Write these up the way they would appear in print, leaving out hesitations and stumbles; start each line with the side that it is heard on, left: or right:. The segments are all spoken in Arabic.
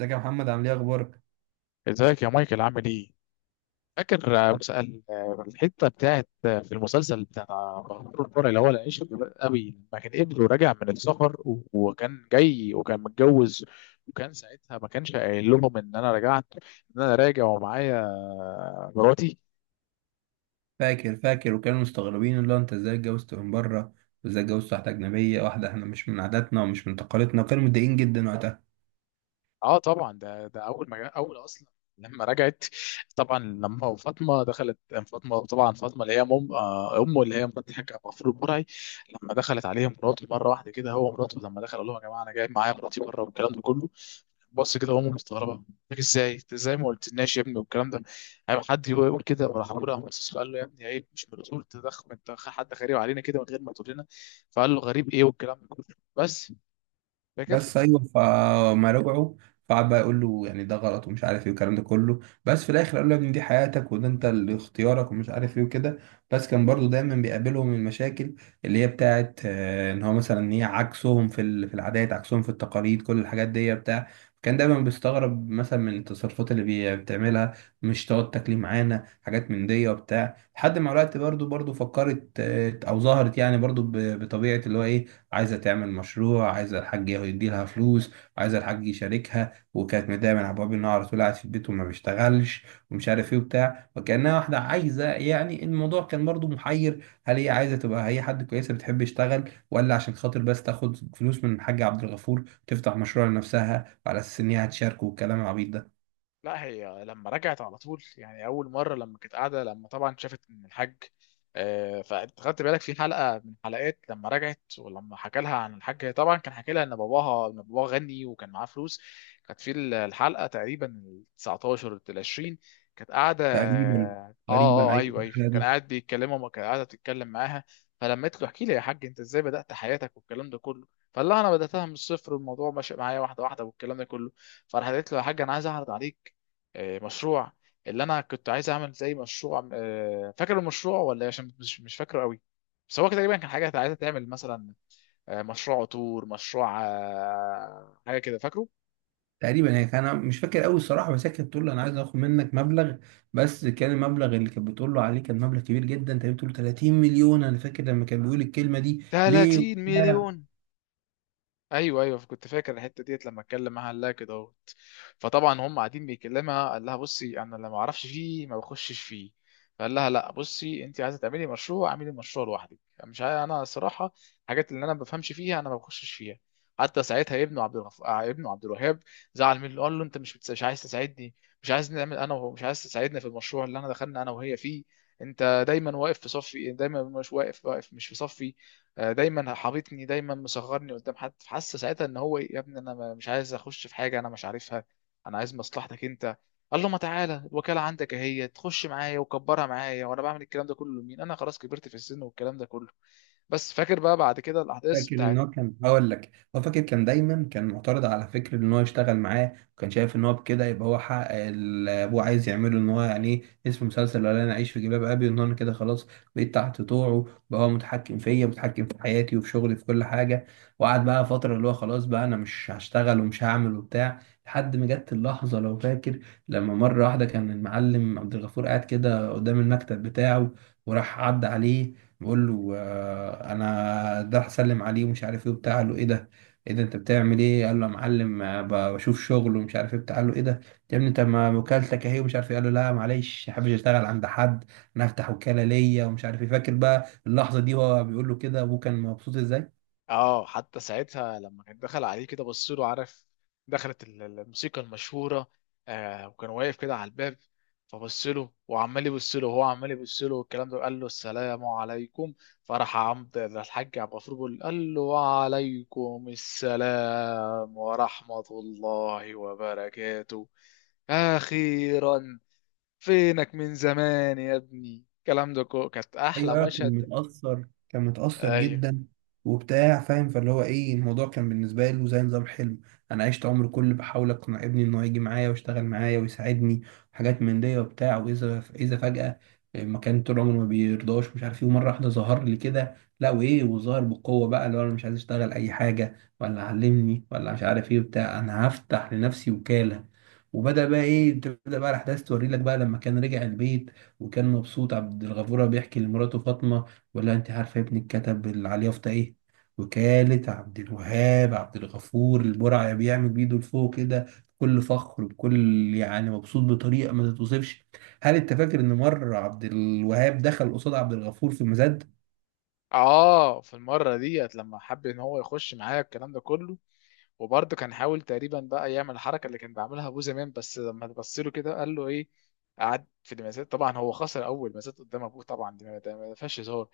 right: ازيك يا محمد؟ عامل ايه؟ اخبارك؟
left: ازيك يا مايكل عامل ايه؟ فاكر مسأل الحته بتاعت في المسلسل بتاع بهدور الفرع اللي هو العيش قوي لما كان ابنه راجع من السفر وكان جاي وكان متجوز. وكان ساعتها ما كانش قايل لهم ان انا رجعت، ان انا راجع ومعايا مراتي.
right: فاكر وكانوا مستغربين اللي هو انت ازاي اتجوزت من بره، وازاي اتجوزت واحده اجنبيه، واحده احنا مش من عاداتنا ومش من تقاليدنا، وكانوا متضايقين جدا وقتها.
left: اه طبعا ده اول ما اول اصلا لما رجعت. طبعا لما فاطمه دخلت. فاطمه طبعا فاطمه اللي هي امه اللي هي مرات الحاج ابو غفور البرعي. لما دخلت عليه مراته مره واحده كده، هو مراته لما دخل قال لهم يا جماعه انا جايب معايا مراتي بره والكلام ده كله. بص كده امه مستغربه، قلت لك ازاي إنت ازاي ما قلتلناش يا ابني والكام ده، هيبقى حد يقول كده. وراح ابوه راح بص له قال له يا ابني عيب، مش من الاصول تدخل انت حد غريب علينا كده من غير ما تقول لنا. فقال له غريب ايه والكلام ده كله. بس فاكر.
right: بس ايوه، فما رجعوا فقعد بقى يقول له يعني ده غلط ومش عارف ايه والكلام ده كله، بس في الاخر قال له يا ابني دي حياتك وده انت اللي اختيارك ومش عارف ايه وكده. بس كان برضو دايما بيقابلهم المشاكل اللي هي بتاعت ان هو مثلا، ان هي عكسهم في في العادات، عكسهم في التقاليد، كل الحاجات دي بتاع. كان دايما بيستغرب مثلا من التصرفات اللي بتعملها. مش تقعد تاكلي معانا حاجات من دي وبتاع، لحد ما الوقت برضو فكرت او ظهرت، يعني برضو بطبيعة اللي هو ايه، عايزة تعمل مشروع، عايزة الحاج يدي لها فلوس، وعايزة الحاج يشاركها. وكانت متضايقة من عبد الوهاب إن هو على طول قاعد في البيت وما بيشتغلش، ومش عارف إيه وبتاع، وكأنها واحدة عايزة، يعني الموضوع كان برضو محير، هل هي عايزة تبقى هي حد كويسة بتحب يشتغل، ولا عشان خاطر بس تاخد فلوس من الحاج عبد الغفور تفتح مشروع لنفسها وعلى أساس إن هي هتشاركه والكلام العبيط ده.
left: لا هي لما رجعت على طول، يعني اول مره لما كانت قاعده لما طبعا شافت ان الحاج فانت خدت بالك في حلقه من حلقات لما رجعت، ولما حكى لها عن الحاج هي طبعا كان حكى لها ان باباها، ان باباها غني وكان معاه فلوس. كانت في الحلقه تقريبا ال 19 ال 20، كانت قاعده
right: تقريبا.
left: اه.
right: تقريبا
left: اه ايوه ايوه، كان
right: أيوة.
left: قاعد بيتكلموا ما كان قاعده تتكلم معاها. فلما قلت له احكي لي يا حاج انت ازاي بدات حياتك والكلام ده كله. فقال لها انا بداتها من الصفر والموضوع ماشي معايا واحده واحده والكلام ده كله. فراح قالت له يا حاج انا عايز اعرض عليك مشروع، اللي انا كنت عايز اعمل زي مشروع، فاكر المشروع ولا إيه؟ عشان مش فاكره قوي. بس هو كده تقريبا كان حاجه عايزه تعمل مثلا مشروع عطور، مشروع حاجه كده فاكره.
right: تقريبا هي كان، أنا مش فاكر قوي الصراحه، بس هي كانت بتقول له انا عايز اخد منك مبلغ، بس كان المبلغ اللي كانت بتقول له عليه كان مبلغ كبير جدا، تقريبا بتقول له 30 مليون. انا فاكر لما كان بيقول الكلمه دي ليه
left: 30
right: وبتاع.
left: مليون. ايوه ايوه كنت فاكر الحته ديت. لما اتكلم معاها قال لها كده اهوت. فطبعا هم قاعدين بيكلمها قال لها بصي انا لما اعرفش فيه ما بخشش فيه. فقال لها لا بصي انت عايزه تعملي مشروع اعملي مشروع لوحدك. مش عاي... انا صراحه، الحاجات اللي انا ما بفهمش فيها انا ما بخشش فيها. حتى ساعتها ابنه عبد الغف... آه، ابنه عبد الوهاب زعل منه، قال له انت مش عايز تساعدني، مش عايز نعمل انا وهو، مش عايز تساعدنا في المشروع اللي انا دخلنا انا وهي فيه. انت دايما واقف في صفي، دايما مش واقف مش في صفي. دايما حاططني دايما مصغرني قدام حد. فحس ساعتها ان هو إيه، يا ابني انا مش عايز اخش في حاجه انا مش عارفها، انا عايز مصلحتك انت. قال له ما تعالى الوكاله عندك اهي، تخش معايا وكبرها معايا، وانا بعمل الكلام ده كله لمين؟ انا خلاص كبرت في السن والكلام ده كله. بس فاكر بقى بعد كده الاحداث
right: فاكر ان
left: بتاعت.
right: هو كان، هقول لك هو فاكر، كان دايما كان معترض على فكره ان هو يشتغل معاه، وكان شايف ان هو بكده يبقى هو حقق اللي ابوه عايز يعمله، ان هو يعني ايه اسم مسلسل، ولا انا اعيش في جلباب ابي، ان انا كده خلاص بقيت تحت طوعه، بقى هو متحكم فيا، متحكم في حياتي وفي شغلي في كل حاجه. وقعد بقى فتره اللي هو خلاص بقى انا مش هشتغل ومش هعمل وبتاع، لحد ما جت اللحظه لو فاكر، لما مره واحده كان المعلم عبد الغفور قاعد كده قدام المكتب بتاعه، وراح عدى عليه بقول له انا ده هسلم عليه ومش عارف ايه وبتاع. قال له ايه ده؟ ايه ده انت بتعمل ايه؟ قال له يا معلم، بشوف شغل ومش عارف ايه بتاع. قال له ايه ده يا ابني، انت ما وكالتك اهي، ومش عارف ايه. قال له لا معلش، ما حابش اشتغل عند حد، انا هفتح وكالة ليا ومش عارف ايه. فاكر بقى اللحظة دي وهو بيقول له كده ابوه كان مبسوط ازاي.
left: اه حتى ساعتها لما كان دخل عليه كده بص له، عارف، دخلت الموسيقى المشهوره، آه، وكان واقف كده على الباب. فبص له وعمال يبص له وهو عمال يبص له والكلام ده. قال له السلام عليكم. فراح عمد الحاج عبد الغفور بيقول قال له وعليكم السلام ورحمه الله وبركاته، اخيرا، فينك من زمان يا ابني. الكلام ده كانت
right: ايوه
left: احلى
right: ايوه، كان
left: مشهد.
right: متأثر، كان متأثر
left: ايوه.
right: جدا وبتاع، فاهم؟ فاللي هو ايه، الموضوع كان بالنسبة له زي نظام حلم، انا عشت عمري كله بحاول اقنع ابني انه يجي معايا ويشتغل معايا ويساعدني، حاجات من دي وبتاع، واذا اذا فجأة، ما كان طول عمره ما بيرضاش مش عارف ايه، ومرة واحدة ظهر لي كده، لا وايه، وظهر بقوة بقى اللي هو انا مش عايز اشتغل اي حاجة ولا علمني ولا مش عارف ايه وبتاع، انا هفتح لنفسي وكالة. وبدأ بقى ايه، تبدأ بقى الاحداث توري لك بقى، لما كان رجع البيت وكان مبسوط عبد الغفور، وهو بيحكي لمراته فاطمة، ولا انت عارفة ابني اتكتب على اليافطة ايه؟ وكالة عبد الوهاب عبد الغفور البرعي، بيعمل بيده لفوق كده بكل فخر، بكل يعني مبسوط بطريقة ما تتوصفش. هل انت فاكر ان مرة عبد الوهاب دخل قصاد عبد الغفور في مزاد؟
left: اه في المره ديت لما حب ان هو يخش معايا الكلام ده كله، وبرضه كان حاول تقريبا بقى يعمل الحركه اللي كان بيعملها ابوه زمان، بس لما تبص له كده قال له ايه. قعد في المزاد، طبعا هو خسر اول مزاد قدام ابوه، طبعا دي ما فيهاش هزار.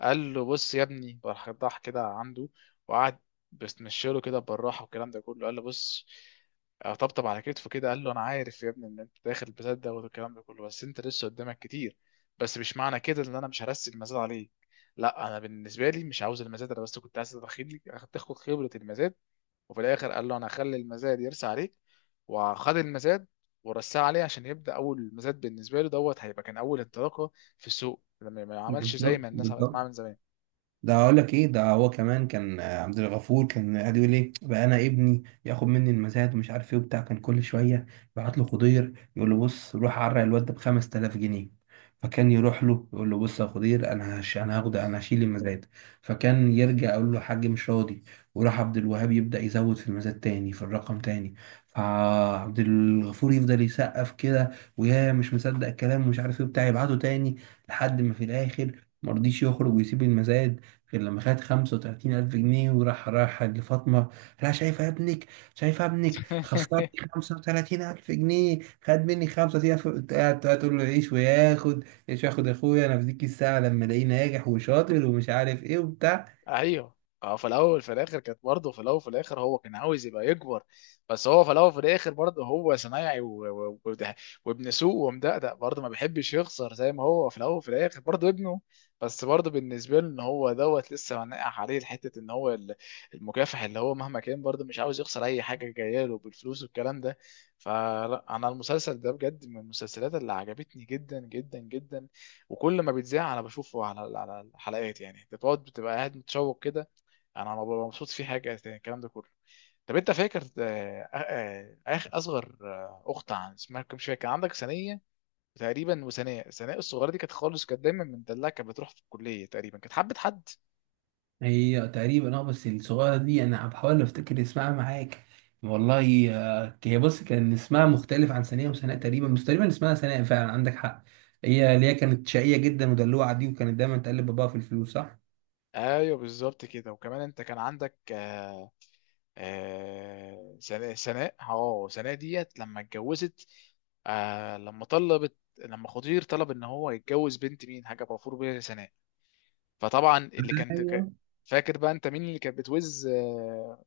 left: قال له بص يا ابني، راح راح كده عنده، وقعد بيستمشيله كده بالراحه والكلام ده كله، قال له بص، طبطب على كتفه كده قال له انا عارف يا ابني ان انت داخل البلد ده والكلام ده كله، بس انت لسه قدامك كتير. بس مش معنى كده ان انا مش هرسي المزاد عليك. لا انا بالنسبه لي مش عاوز المزاد، انا بس كنت عايز تاخد خبره المزاد. وفي الاخر قال له انا هخلي المزاد يرسى عليك. وخد المزاد ورساه عليه عشان يبدا اول مزاد بالنسبه له دوت، هيبقى كان اول انطلاقه في السوق، لما ما عملش زي
right: بالظبط
left: ما الناس عملت
right: بالظبط.
left: معاه من زمان.
right: ده اقول لك ايه، ده هو كمان كان، عبد الغفور كان قاعد يقول ايه بقى، انا ابني ياخد مني المزاد ومش عارف ايه وبتاع، كان كل شويه يبعت له خضير يقول له بص روح عرق الواد ده ب 5000 جنيه. فكان يروح له يقول له بص يا خضير، انا هش، انا هاخد، انا هشيل المزاد. فكان يرجع يقول له، حاج مش راضي. وراح عبد الوهاب يبدا يزود في المزاد تاني، في الرقم تاني. فعبد الغفور يفضل يسقف كده، ويا مش مصدق الكلام ومش عارف ايه وبتاع، يبعته تاني، لحد ما في الاخر مرضيش يخرج ويسيب المزاد غير لما خد 35000 جنيه. وراح لفاطمة. لا شايفة ابنك، شايفة ابنك خسرت 35000 جنيه، خد مني 35000، قاعد تقول له عيش وياخد، عيش وياخد، يا أخويا أنا في ديك الساعة لما ألاقيه ناجح وشاطر ومش عارف إيه وبتاع.
left: ايوه. اه في الاول في الاخر كانت برضه، في الاول في الاخر هو كان عاوز يبقى يكبر. بس هو في الاول في الاخر برضه هو صنايعي و... و... وابن سوق ومدقدق، برضه ما بيحبش يخسر زي ما هو في الاول في الاخر برضه ابنه. بس برضه بالنسبه له ان هو دوت لسه منقح عليه حته ان هو المكافح، اللي هو مهما كان برضه مش عاوز يخسر اي حاجه جايه له بالفلوس والكلام ده. فلا انا المسلسل ده بجد من المسلسلات اللي عجبتني جدا جدا جدا، وكل ما بيتذاع انا بشوفه على على الحلقات. يعني انت بتقعد بتبقى قاعد متشوق كده، انا ما ببقى مبسوط في حاجه تاني الكلام ده كله. طب انت فاكر اخ اصغر، اخت عن اسمها كم مش فاكر، كان عندك ثانيه تقريبا، وثناء، ثناء الصغيره دي كانت خالص كانت دايما مدلعه، كانت بتروح في الكليه تقريبا كانت حبه حد.
right: هي تقريبا أه، بس الصغيرة دي أنا بحاول أفتكر اسمها معاك. والله، هي بص، كان اسمها مختلف عن ثانية وسناء تقريبا، بس تقريبا اسمها ثناء فعلا، عندك حق. هي اللي هي كانت شقية جدا ودلوعة دي، وكانت دايما تقلب باباها في الفلوس، صح؟
left: ايوه بالظبط كده. وكمان انت كان عندك سناء، سناء اه، سناء ديت لما اتجوزت، آه، لما طلبت، لما خضير طلب ان هو يتجوز بنت مين، حاجه غفور بيها سناء. فطبعا اللي كان
right: ايوه.
left: فاكر بقى انت مين اللي كانت بتوز آه،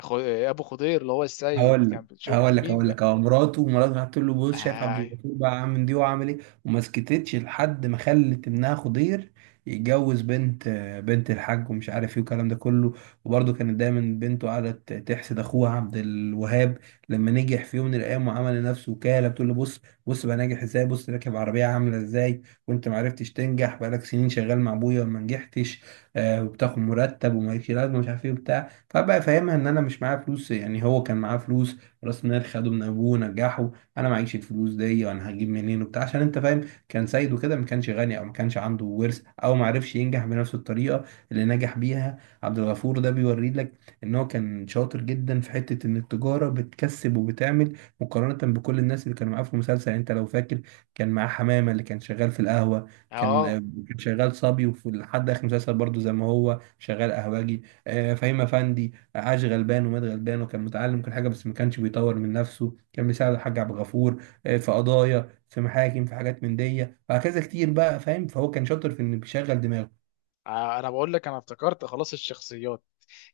left: خ- آه، ابو خضير اللي هو السيد
right: هقول لك
left: كان، بتشوف
right: هقول لك
left: مين
right: هقول لك
left: بقى.
right: هو، مراته راحت تقول له بص شايف عبد
left: اه.
right: الغفور بقى عامل دي وعامل ايه، وما سكتتش لحد ما خلت ابنها خضير يتجوز بنت الحاج ومش عارف ايه والكلام ده كله. وبرده كانت دايما بنته قعدت تحسد اخوها عبد الوهاب لما نجح في يوم من الايام وعمل لنفسه وكاله، بتقول له بص بص بقى ناجح ازاي، بص راكب عربيه عامله ازاي، وانت ما عرفتش تنجح، بقالك سنين شغال مع ابويا وما نجحتش، آه، وبتاخد مرتب ومالكش لازمه مش عارف ايه وبتاع. فبقى فاهمها ان انا مش معايا فلوس، يعني هو كان معاه فلوس، راس مال خده من ابوه ونجحه، انا معيش الفلوس دي، وانا هجيب منين وبتاع؟ عشان انت فاهم، كان سيد كده، ما كانش غني او ما كانش عنده ورث، او ما عرفش ينجح بنفس الطريقه اللي نجح بيها عبد الغفور. ده بيوري لك ان هو كان شاطر جدا في حته ان التجاره بتكسب وبتعمل مقارنه بكل الناس اللي كانوا معاه في المسلسل. يعني انت لو فاكر، كان معاه حمامه اللي كان شغال في القهوه، كان
left: آه.
right: كان شغال صبي، وفي لحد اخر المسلسل برضه زي ما هو شغال قهوجي. فهيم افندي عاش غلبان ومات غلبان، وكان متعلم كل حاجه بس ما كانش بيطور من نفسه، كان بيساعد الحاج عبد الغفور في قضايا، في محاكم، في حاجات من دي، وهكذا كتير بقى، فاهم؟ فهو كان شاطر في انه بيشغل دماغه.
left: انا بقول لك انا افتكرت خلاص الشخصيات.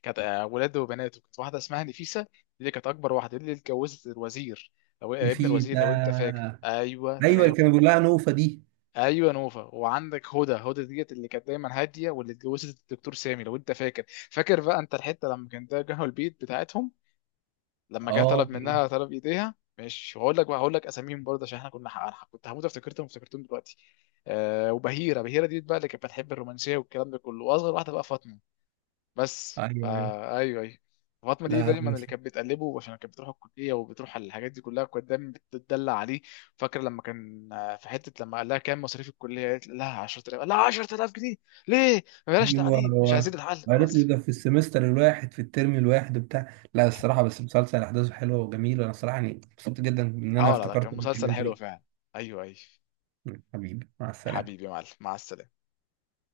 left: كانت ولاده وبناته، كانت واحده اسمها نفيسه دي اللي كانت اكبر واحده، دي اللي اتجوزت الوزير، لو
right: اللي
left: ابن
right: فيه
left: الوزير
right: ده؟
left: لو انت فاكر. ايوه
right: ايوه، اللي
left: تمام.
right: كانوا بيقول لها نوفه دي.
left: ايوه نوفا. وعندك هدى، هدى ديت اللي كانت دايما هاديه، واللي اتجوزت الدكتور سامي لو انت فاكر. فاكر بقى انت الحته لما كان ده جه البيت بتاعتهم، لما جه
right: اه.
left: طلب منها طلب ايديها، مش هقول لك بقى هقول لك اساميهم برضه عشان احنا كنا، أنا كنت هموت افتكرتهم افتكرتهم دلوقتي. آه وبهيره، بهيره ديت بقى اللي كانت بتحب الرومانسيه والكلام ده كله. واصغر واحده بقى فاطمه. بس
right: ايوه ايوه.
left: فا ايوه ايوه. فاطمه دي
right: لا لا،
left: دايما اللي
right: بس.
left: كانت بتقلبه عشان كانت بتروح الكليه وبتروح على الحاجات دي كلها، كانت دايما بتدلع عليه. فاكر لما كان في حته لما قال لها كام مصاريف الكليه، قالت لها 10000، قال لها 10000 جنيه؟ ليه؟ ما بلاش
right: ايوه.
left: تعليم، مش
right: هو
left: عايزين الحل
right: قالت له
left: اصلا.
right: ده في السمستر الواحد في الترم الواحد وبتاع. لا الصراحه، بس مسلسل احداثه حلوه وجميله، انا الصراحه يعني مبسوط جدا ان انا
left: اه لا لا
right: افتكرت
left: كان
right: إني
left: مسلسل
right: اتكلمت
left: حلو
right: فيه.
left: فعلا. ايوه ايوه.
right: حبيبي مع
left: يا
right: السلامه.
left: حبيبي يا معلم مع السلامه.